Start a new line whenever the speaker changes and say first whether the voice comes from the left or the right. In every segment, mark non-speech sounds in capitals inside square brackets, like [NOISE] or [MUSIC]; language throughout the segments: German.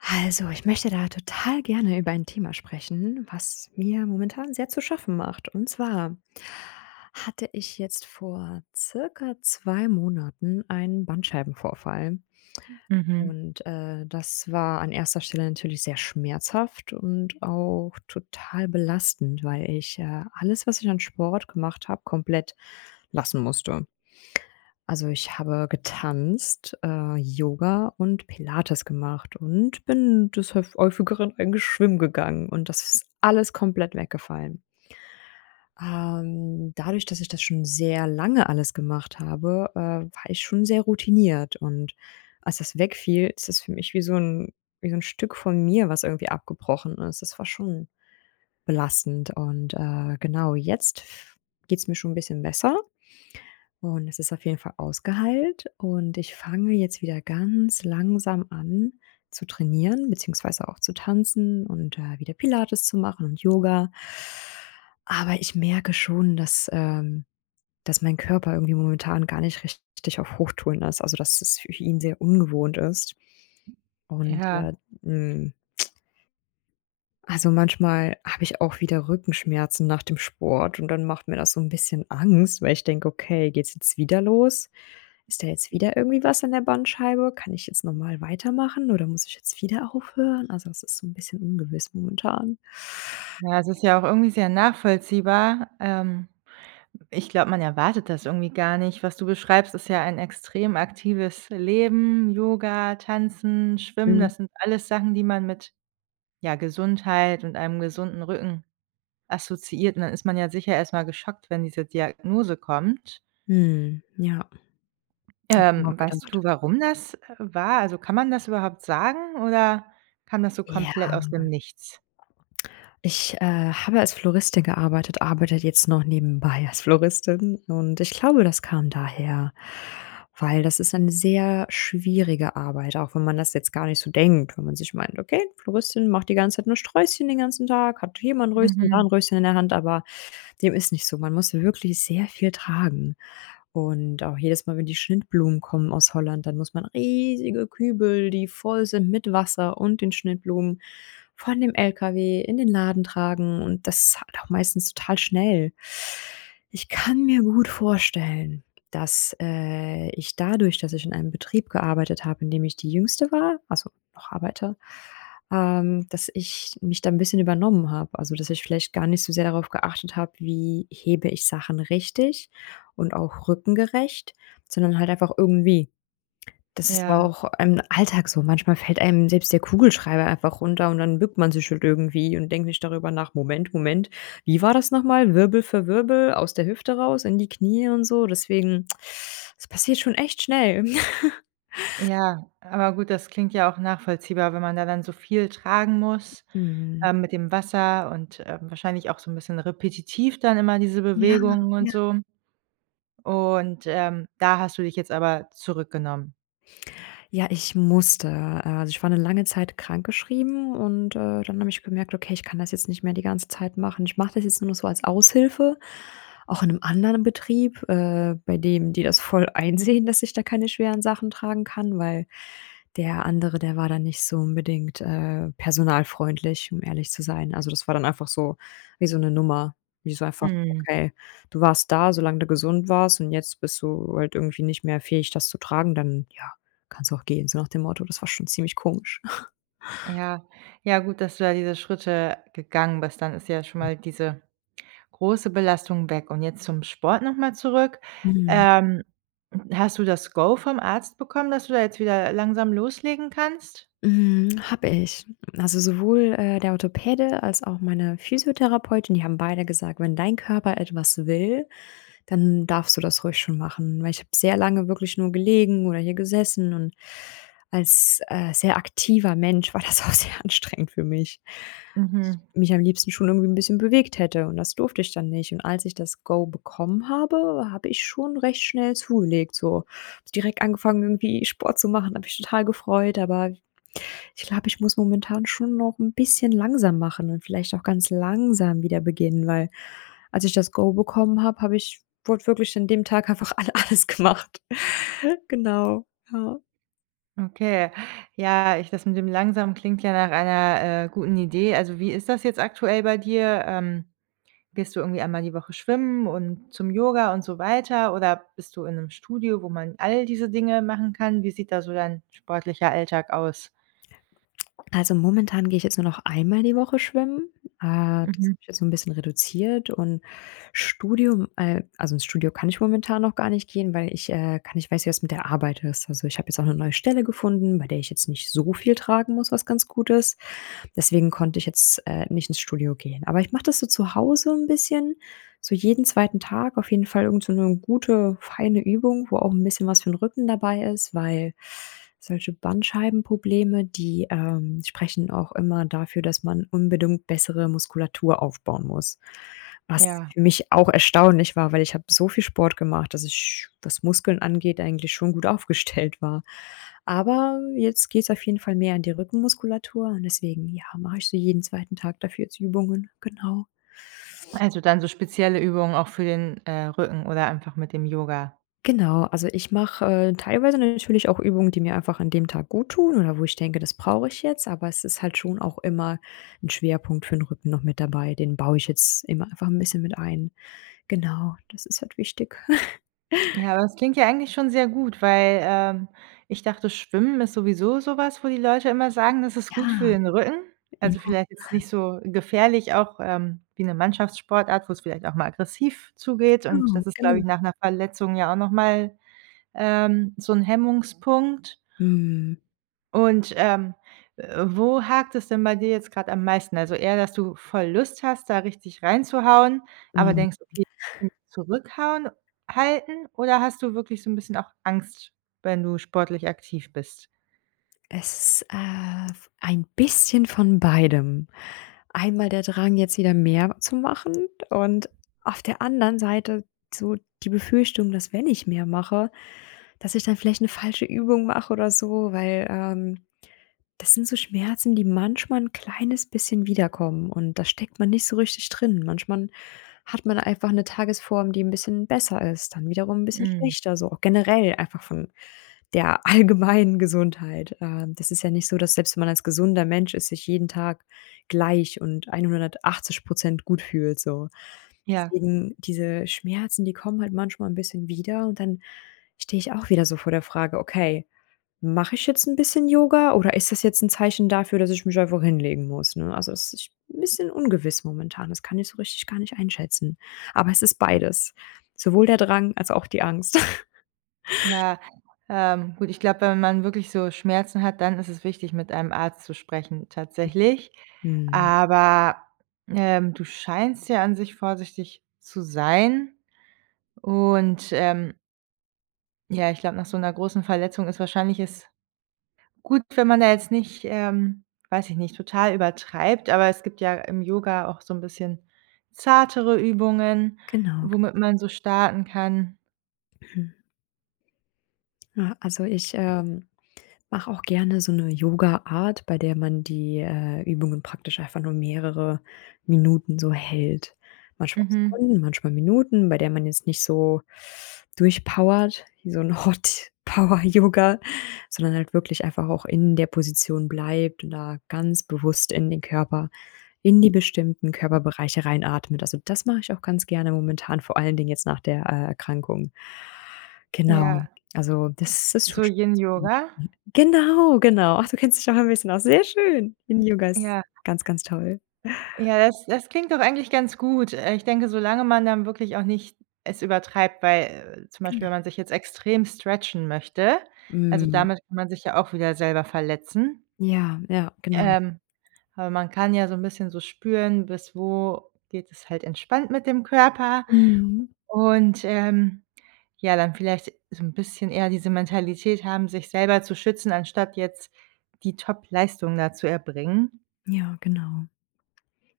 left: Also, ich möchte da total gerne über ein Thema sprechen, was mir momentan sehr zu schaffen macht. Und zwar hatte ich jetzt vor circa 2 Monaten einen Bandscheibenvorfall.
right: Mhm.
left: Und, äh, das war an erster Stelle natürlich sehr schmerzhaft und auch total belastend, weil ich, äh, alles, was ich an Sport gemacht habe, komplett lassen musste. Also, ich habe getanzt, äh, Yoga und Pilates gemacht und bin des höf häufigeren eigentlich schwimmen gegangen und das ist alles komplett weggefallen. Ähm, dadurch, dass ich das schon sehr lange alles gemacht habe, äh, war ich schon sehr routiniert. Und als das wegfiel, ist es für mich wie so ‘n wie so ‘n Stück von mir, was irgendwie abgebrochen ist. Das war schon belastend und, äh, genau jetzt f geht's mir schon ‘n bisschen besser, und es ist auf jeden Fall ausgeheilt. Und ich fange jetzt wieder ganz langsam an zu trainieren, beziehungsweise auch zu tanzen und, äh, wieder Pilates zu machen und Yoga aber ich merke schon, dass ähm, dass mein Körper irgendwie momentan gar nicht richtig auf Hochtouren ist, also, dass es für ihn sehr ungewohnt ist. Und,
right: Ja.
left: ja, hm, [CLICKS TONGUE] Also manchmal habe ich auch wieder Rückenschmerzen nach dem Sport und dann macht mir das so ‘n bisschen Angst, weil ich denke: „Okay, geht's jetzt wieder los? Ist da jetzt wieder irgendwie was an der Bandscheibe? Kann ich jetzt normal weitermachen, oder muss ich jetzt wieder aufhören?“ Also, es ist so ‘n bisschen ungewiss momentan.
right: Ja, es ist ja auch irgendwie sehr nachvollziehbar. Ähm, w ich glaube, man erwartet das irgendwie gar nicht. Was du beschreibst, ist ja ein extrem aktives Leben. Yoga, Tanzen, Schwimmen,
left: Mhm.
right: das sind alles Sachen, die man mit, ja, Gesundheit und einem gesunden Rücken assoziiert. Und, dann ist man ja sicher erstmal geschockt, wenn diese Diagnose kommt.
left: Mhm, ja. Habe ich mir auch
right: Ähm, weißt
left: gedacht.
right: du, warum das, äh, war? Also, kann man das überhaupt sagen oder kam das so
left: Ja.
right: komplett aus dem Nichts?
left: Ich, äh, habe als Floristin gearbeitet, arbeite jetzt noch nebenbei als Floristin. Und ich glaube, das kam daher, weil das ist eine sehr schwierige Arbeit, auch wenn man das jetzt gar nicht so denkt, wenn man sich meint: „Okay, Floristin macht die ganze Zeit nur Sträußchen den ganzen Tag, hat hier mal ‘n Röschen, da ‘n
right: Mhm.
left: Röschen in der Hand“, aber dem ist nicht so. Man muss wirklich sehr viel tragen. Und auch jedes Mal, wenn die Schnittblumen kommen aus Holland, dann muss man riesige Kübel, die voll sind mit Wasser und den Schnittblumen von dem LKW in den Laden tragen und das halt auch meistens total schnell. Ich kann mir gut vorstellen, dass, äh, ich dadurch, dass ich in einem Betrieb gearbeitet habe, in dem ich die Jüngste war also noch arbeite, ähm, dass ich mich da ‘n bisschen übernommen habe. Also, dass ich vielleicht gar nicht so sehr darauf geachtet habe, wie hebe ich Sachen richtig und auch rückengerecht, sondern halt einfach irgendwie. Das ist ja
right: Ja.
left: auch im Alltag so. Manchmal fällt einem selbst der Kugelschreiber einfach runter und dann bückt man sich halt irgendwie und denkt nicht darüber nach: „Moment, Moment. Wie war das nochmal? Wirbel für Wirbel aus der Hüfte raus, in die Knie und so“ deswegen, das passiert schon echt schnell. [CHUCKLES]
right: Ja, aber gut, das klingt ja auch nachvollziehbar, wenn man da dann so viel tragen muss,
left: Mhm.
right: ähm, mit dem Wasser und, ähm, wahrscheinlich auch so ‘n bisschen repetitiv dann immer diese
left: Ja,
right: Bewegungen und
left: ja.
right: so. Und, ähm, da hast du dich jetzt aber zurückgenommen?
left: Ja, ich musste. Also, ich war 'ne lange Zeit krankgeschrieben und, äh, dann habe ich gemerkt: „Okay, ich kann das jetzt nicht mehr die ganze Zeit machen.“ Ich mache das jetzt nur noch so als Aushilfe, auch in 'nem anderen Betrieb, äh, bei dem die das voll einsehen, dass ich da keine schweren Sachen tragen kann. Weil der andere, der war dann nicht so unbedingt, äh, personalfreundlich, um ehrlich zu sein. Also, das war dann einfach so wie so 'ne Nummer. Wie so einfach:
right: Mhm.
left: „Okay, du warst da, solange du gesund warst und jetzt bist du halt irgendwie nicht mehr fähig, das zu tragen. Dann ja, kannst du auch gehen,“ so nach dem Motto. Das war schon ziemlich komisch. [CHUCKLES]
right: Ja. Ja, gut, dass du da diese Schritte gegangen bist, dann ist ja schon mal diese große Belastung weg. Und jetzt zum Sport nochmal zurück,
left: Mhm.
right: ähm, hast du das Go vom Arzt bekommen, dass du da jetzt wieder langsam loslegen kannst?
left: Mhm, habe ich. Also, sowohl, äh, der Orthopäde als auch meine Physiotherapeutin, die haben beide gesagt: „Wenn dein Körper etwas will, dann darfst du das ruhig schon machen.“ Weil ich habe sehr lange wirklich nur gelegen oder hier gesessen und als, äh, sehr aktiver Mensch war das auch sehr anstrengend für mich.
right: Mhm.
left: Mich am liebsten schon irgendwie 'n bisschen bewegt hätte und das durfte ich dann nicht. Und als ich das Go bekommen habe, habe ich schon recht schnell zugelegt. So direkt angefangen, irgendwie Sport zu machen, habe mich total gefreut. Aber ich glaube, ich muss momentan schon noch 'n bisschen langsam machen und vielleicht auch ganz langsam wieder beginnen, weil als ich das Go bekommen habe, habe ich wortwörtlich an dem Tag einfach a alles gemacht, genau, ja.
right: Okay, ja, ich das mit dem langsam klingt ja nach einer, äh, guten Idee. Also, wie ist das jetzt aktuell bei dir? Ähm, gehst du irgendwie einmal die Woche schwimmen und zum Yoga und so weiter, oder bist du in 'nem Studio, wo man all diese Dinge machen kann? Wie sieht da so dein sportlicher Alltag aus?
left: [SMACKS LIPS] Also momentan gehe ich jetzt nur noch einmal die Woche schwimmen. Äh, das
right: Mhm.
left: habe ich jetzt so 'n bisschen reduziert und Studium äh, also ins Studio kann ich momentan noch gar nicht gehen, weil ich, äh, gar nicht weiß, wie das mit der Arbeit ist. Also, ich habe jetzt auch 'ne neue Stelle gefunden, bei der ich jetzt nicht so viel tragen muss, was ganz gut ist. Deswegen konnte ich jetzt, äh, nicht ins Studio gehen. Aber ich mache das so zu Hause 'n bisschen so jeden 2. Tag auf jeden Fall irgend so 'ne gute, feine Übung, wo auch 'n bisschen was für 'n Rücken dabei ist. Weil solche Bandscheibenprobleme, die, ähm, sprechen auch immer dafür, dass man unbedingt bessere Muskulatur aufbauen muss. Was
right: Ja.
left: für mich auch erstaunlich war, weil ich habe so viel Sport gemacht, dass ich, was Muskeln angeht, eigentlich schon gut aufgestellt war. Aber jetzt geht's auf jeden Fall mehr an die Rückenmuskulatur und deswegen, ja, mache ich so jeden 2. Tag dafür jetzt Übungen, genau.
right: Also dann so spezielle Übungen auch für den, äh, Rücken oder einfach mit dem Yoga?
left: Genau, also ich mache, äh, teilweise natürlich auch Übungen, die mir einfach an dem Tag gut tun, oder wo ich denke, das brauche ich jetzt, aber es ist halt schon auch immer 'n Schwerpunkt für 'n Rücken noch mit dabei. Den baue ich jetzt immer einfach 'n bisschen mit ein. Genau, das ist halt wichtig. [LAUGHS]
right: Ja, das klingt ja eigentlich schon sehr gut, weil, ähm, ich dachte, Schwimmen ist sowieso sowas, wo die Leute immer sagen, das ist gut für
left: Ja,
right: den Rücken. Also vielleicht jetzt
left: [UNINTELLIGIBLE]
right: nicht so gefährlich auch, ähm, wie 'ne Mannschaftssportart, wo es vielleicht auch mal aggressiv zugeht, und
left: Genau,
right: das ist glaube
left: genau.
right: ich, nach 'ner Verletzung ja auch nochmal, ähm, so 'n Hemmungspunkt.
left: Mhm.
right: Und, ähm, äh, wo hakt es denn bei dir jetzt gerade am meisten? Also eher, dass du voll Lust hast, da richtig reinzuhauen, aber
left: Mhm.
right: denkst, okay, [UNINTELLIGIBLE] zurückhauen halten, oder hast du wirklich so 'n bisschen auch Angst, wenn du sportlich aktiv bist?
left: Es, äh, ein bisschen von beidem. Einmal der Drang, jetzt wieder mehr zu machen und auf der anderen Seite so die Befürchtung, dass wenn ich mehr mache, dass ich dann vielleicht 'ne falsche Übung mache oder so, weil, ähm. Das sind so Schmerzen, die manchmal 'n kleines bisschen wiederkommen. Und da steckt man nicht so richtig drin. Manchmal hat man einfach 'ne Tagesform, die 'n bisschen besser ist, dann wiederum 'n bisschen
right: Mhm.
left: schlechter, so auch generell einfach von der allgemeinen Gesundheit. Ähm, das ist ja nicht so, dass selbst wenn man als gesunder Mensch ist sich jeden Tag gleich und 180 % gut fühlt, so.
right: Ja.
left: Deswegen diese Schmerzen, die kommen halt manchmal 'n bisschen wieder. Und dann stehe ich auch wieder so vor der Frage: „Okay, mache ich jetzt 'n bisschen Yoga oder ist das jetzt 'n Zeichen dafür, dass ich mich einfach hinlegen muss?“, ne? Also das ist 'n bisschen ungewiss momentan, das kann ich so richtig gar nicht einschätzen. Aber es ist beides. Sowohl der Drang, als auch die Angst. [LAUGHS]
right: Ja, ähm, gut, ich glaube, wenn man wirklich so Schmerzen hat, dann ist es wichtig, mit einem Arzt zu sprechen tatsächlich.
left: Mhm.
right: Aber, ähm, du scheinst ja an sich vorsichtig zu sein. Und, ähm Ja, ich glaube, nach so 'ner großen Verletzung ist wahrscheinlich es gut, wenn man da jetzt nicht, ähm, weiß ich nicht, total übertreibt. Aber es gibt ja im Yoga auch so 'n bisschen zartere Übungen,
left: Genau, genau.
right: womit man so starten kann.
left: [CLEARS THROAT] Ja, also, ich, ähm, mache auch gerne so 'ne Yoga-Art, bei der man die, äh, Übungen praktisch einfach nur mehrere Minuten so hält. Manchmal
right: Mhm.
left: Sekunden, manchmal Minuten, bei der man jetzt nicht so durchpowert, wie so 'n Hot-Power-Yoga, sondern halt wirklich einfach auch in der Position bleibt und da ganz bewusst in den Körper in die bestimmten Körperbereiche reinatmet. Also, das mache ich auch ganz gerne momentan, vor allen Dingen jetzt nach der, äh, Erkrankung. Genau,
right: Ja.
left: also das das
right: So
left: tut schon ganz gut
right: Yin-Yoga?
left: [UNINTELLIGIBLE] Genau, genau. Ach, du kennst dich auch ein bisschen aus, sehr schön. Yin-Yoga ist
right: Ja.
left: ganz, ganz toll. [CHUCKLES]
right: Ja, das das klingt doch eigentlich ganz gut. Äh, ich denke, solange man dann wirklich auch nicht es übertreibt, weil zum Beispiel,
left: Genau.
right: wenn man sich jetzt extrem stretchen möchte. Also,
left: Mhm.
right: damit kann man sich ja auch wieder selber verletzen.
left: Ja, ja, genau.
right: Ähm, aber man kann ja so 'n bisschen so spüren, bis wo geht es halt entspannt mit dem Körper
left: Mhm.
right: und, ähm, ja, dann vielleicht so 'n bisschen eher diese Mentalität haben, sich selber zu schützen, anstatt jetzt die Topleistung da zu erbringen.
left: Ja, genau.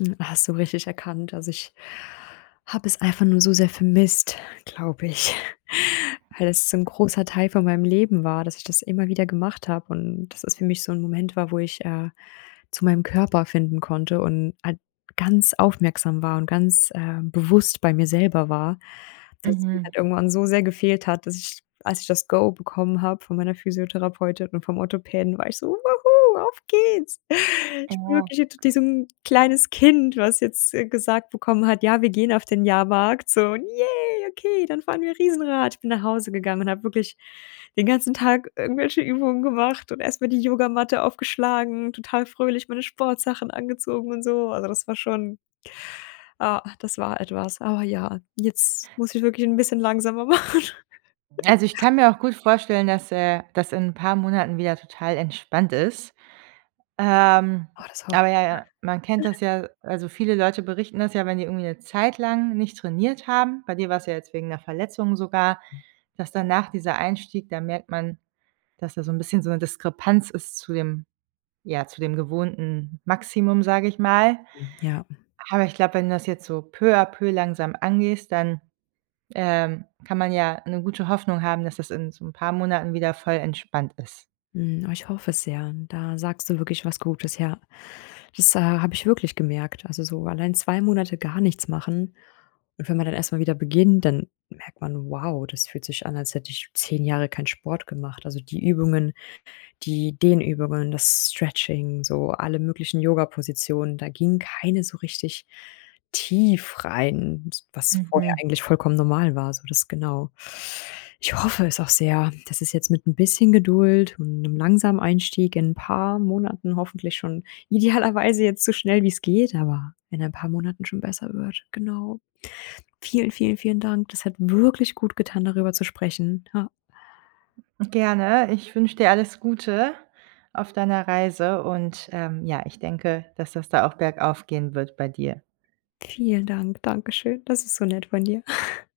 left: Hm, hast du richtig erkannt. Also, ich habe es einfach nur so sehr vermisst, glaube ich, weil das so 'n großer Teil von meinem Leben war, dass ich das immer wieder gemacht habe und dass es für mich so 'n Moment war, wo ich, äh, zu meinem Körper finden konnte und halt ganz aufmerksam war und ganz, äh, bewusst bei mir selber war. Dass es mir
right: Mhm.
left: halt irgendwann so sehr gefehlt hat, dass ich, als ich das Go bekommen habe von meiner Physiotherapeutin und vom Orthopäden, war ich so: „Woo-hoo, auf geht's.“ Ich bin
right: Boah.
left: wirklich [UNINTELLIGIBLE] kleines Kind, was jetzt, äh, gesagt bekommen hat: „Ja, wir gehen auf den Jahrmarkt“ so, und „Yay, okay, dann fahren wir Riesenrad.“ Ich bin nach Hause gegangen und habe wirklich den ganzen Tag irgendwelche Übungen gemacht und erstmal die Yogamatte aufgeschlagen, total fröhlich meine Sportsachen angezogen und so. Also, das war schon ah, das war etwas. Aber ja, jetzt muss ich wirklich 'n bisschen langsamer machen.
right: Also, ich
left: [CHUCKLES]
right: kann mir auch gut vorstellen, dass, äh, das in ein paar Monaten wieder total entspannt ist. Ähm,
left: Oh, das hoffe ich.
right: aber ja, ja, man
left: [UNINTELLIGIBLE]
right: kennt
left: [CHUCKLES]
right: das ja also, viele Leute berichten das ja, wenn die irgendwie 'ne Zeit lang nicht trainiert haben, bei dir war es ja jetzt wegen 'ner Verletzung sogar, dass danach dieser Einstieg da merkt man, dass da so 'n bisschen so 'ne Diskrepanz ist zu dem ja, zu dem gewohnten Maximum, sage ich mal.
left: Mhm, ja, mhm.
right: Aber ich glaube, wenn du das jetzt so peu a peu langsam angehst, dann, ähm, kann man ja 'ne gute Hoffnung haben, dass das in so 'n paar Monaten wieder voll entspannt ist.
left: Mhm, oh, ich hoffe es sehr. Da sagst du wirklich was Gutes. Ja, das habe ich wirklich gemerkt. Also, so allein 2 Monate gar nichts machen. Und wenn man dann erstmal wieder beginnt, dann merkt man: „Wow, das fühlt sich an, als hätte ich 10 Jahre keinen Sport gemacht“. Also, die Übungen, die Dehnübungen, das Stretching, so alle möglichen Yoga-Positionen. Da ging keine so richtig tief rein, s was vorher
right: Mhm.
left: eigentlich vollkommen normal war, so das genau. Ich hoffe es auch sehr, dass es jetzt mit 'n bisschen Geduld und 'nem langsamen Einstieg in 'n paar Monaten hoffentlich schon idealerweise jetzt so schnell wie's geht, aber in ein paar Monaten schon besser wird. Genau. Vielen, vielen, vielen Dank. Das hat wirklich gut getan, darüber zu sprechen, ja.
right: Gerne, ich wünsche dir alles Gute auf deiner Reise und, ähm, ja, ich denke, dass das da auch bergauf gehen wird bei dir.
left: Vielen Dank, dankeschön. Das ist so nett von dir. [CHUCKLES]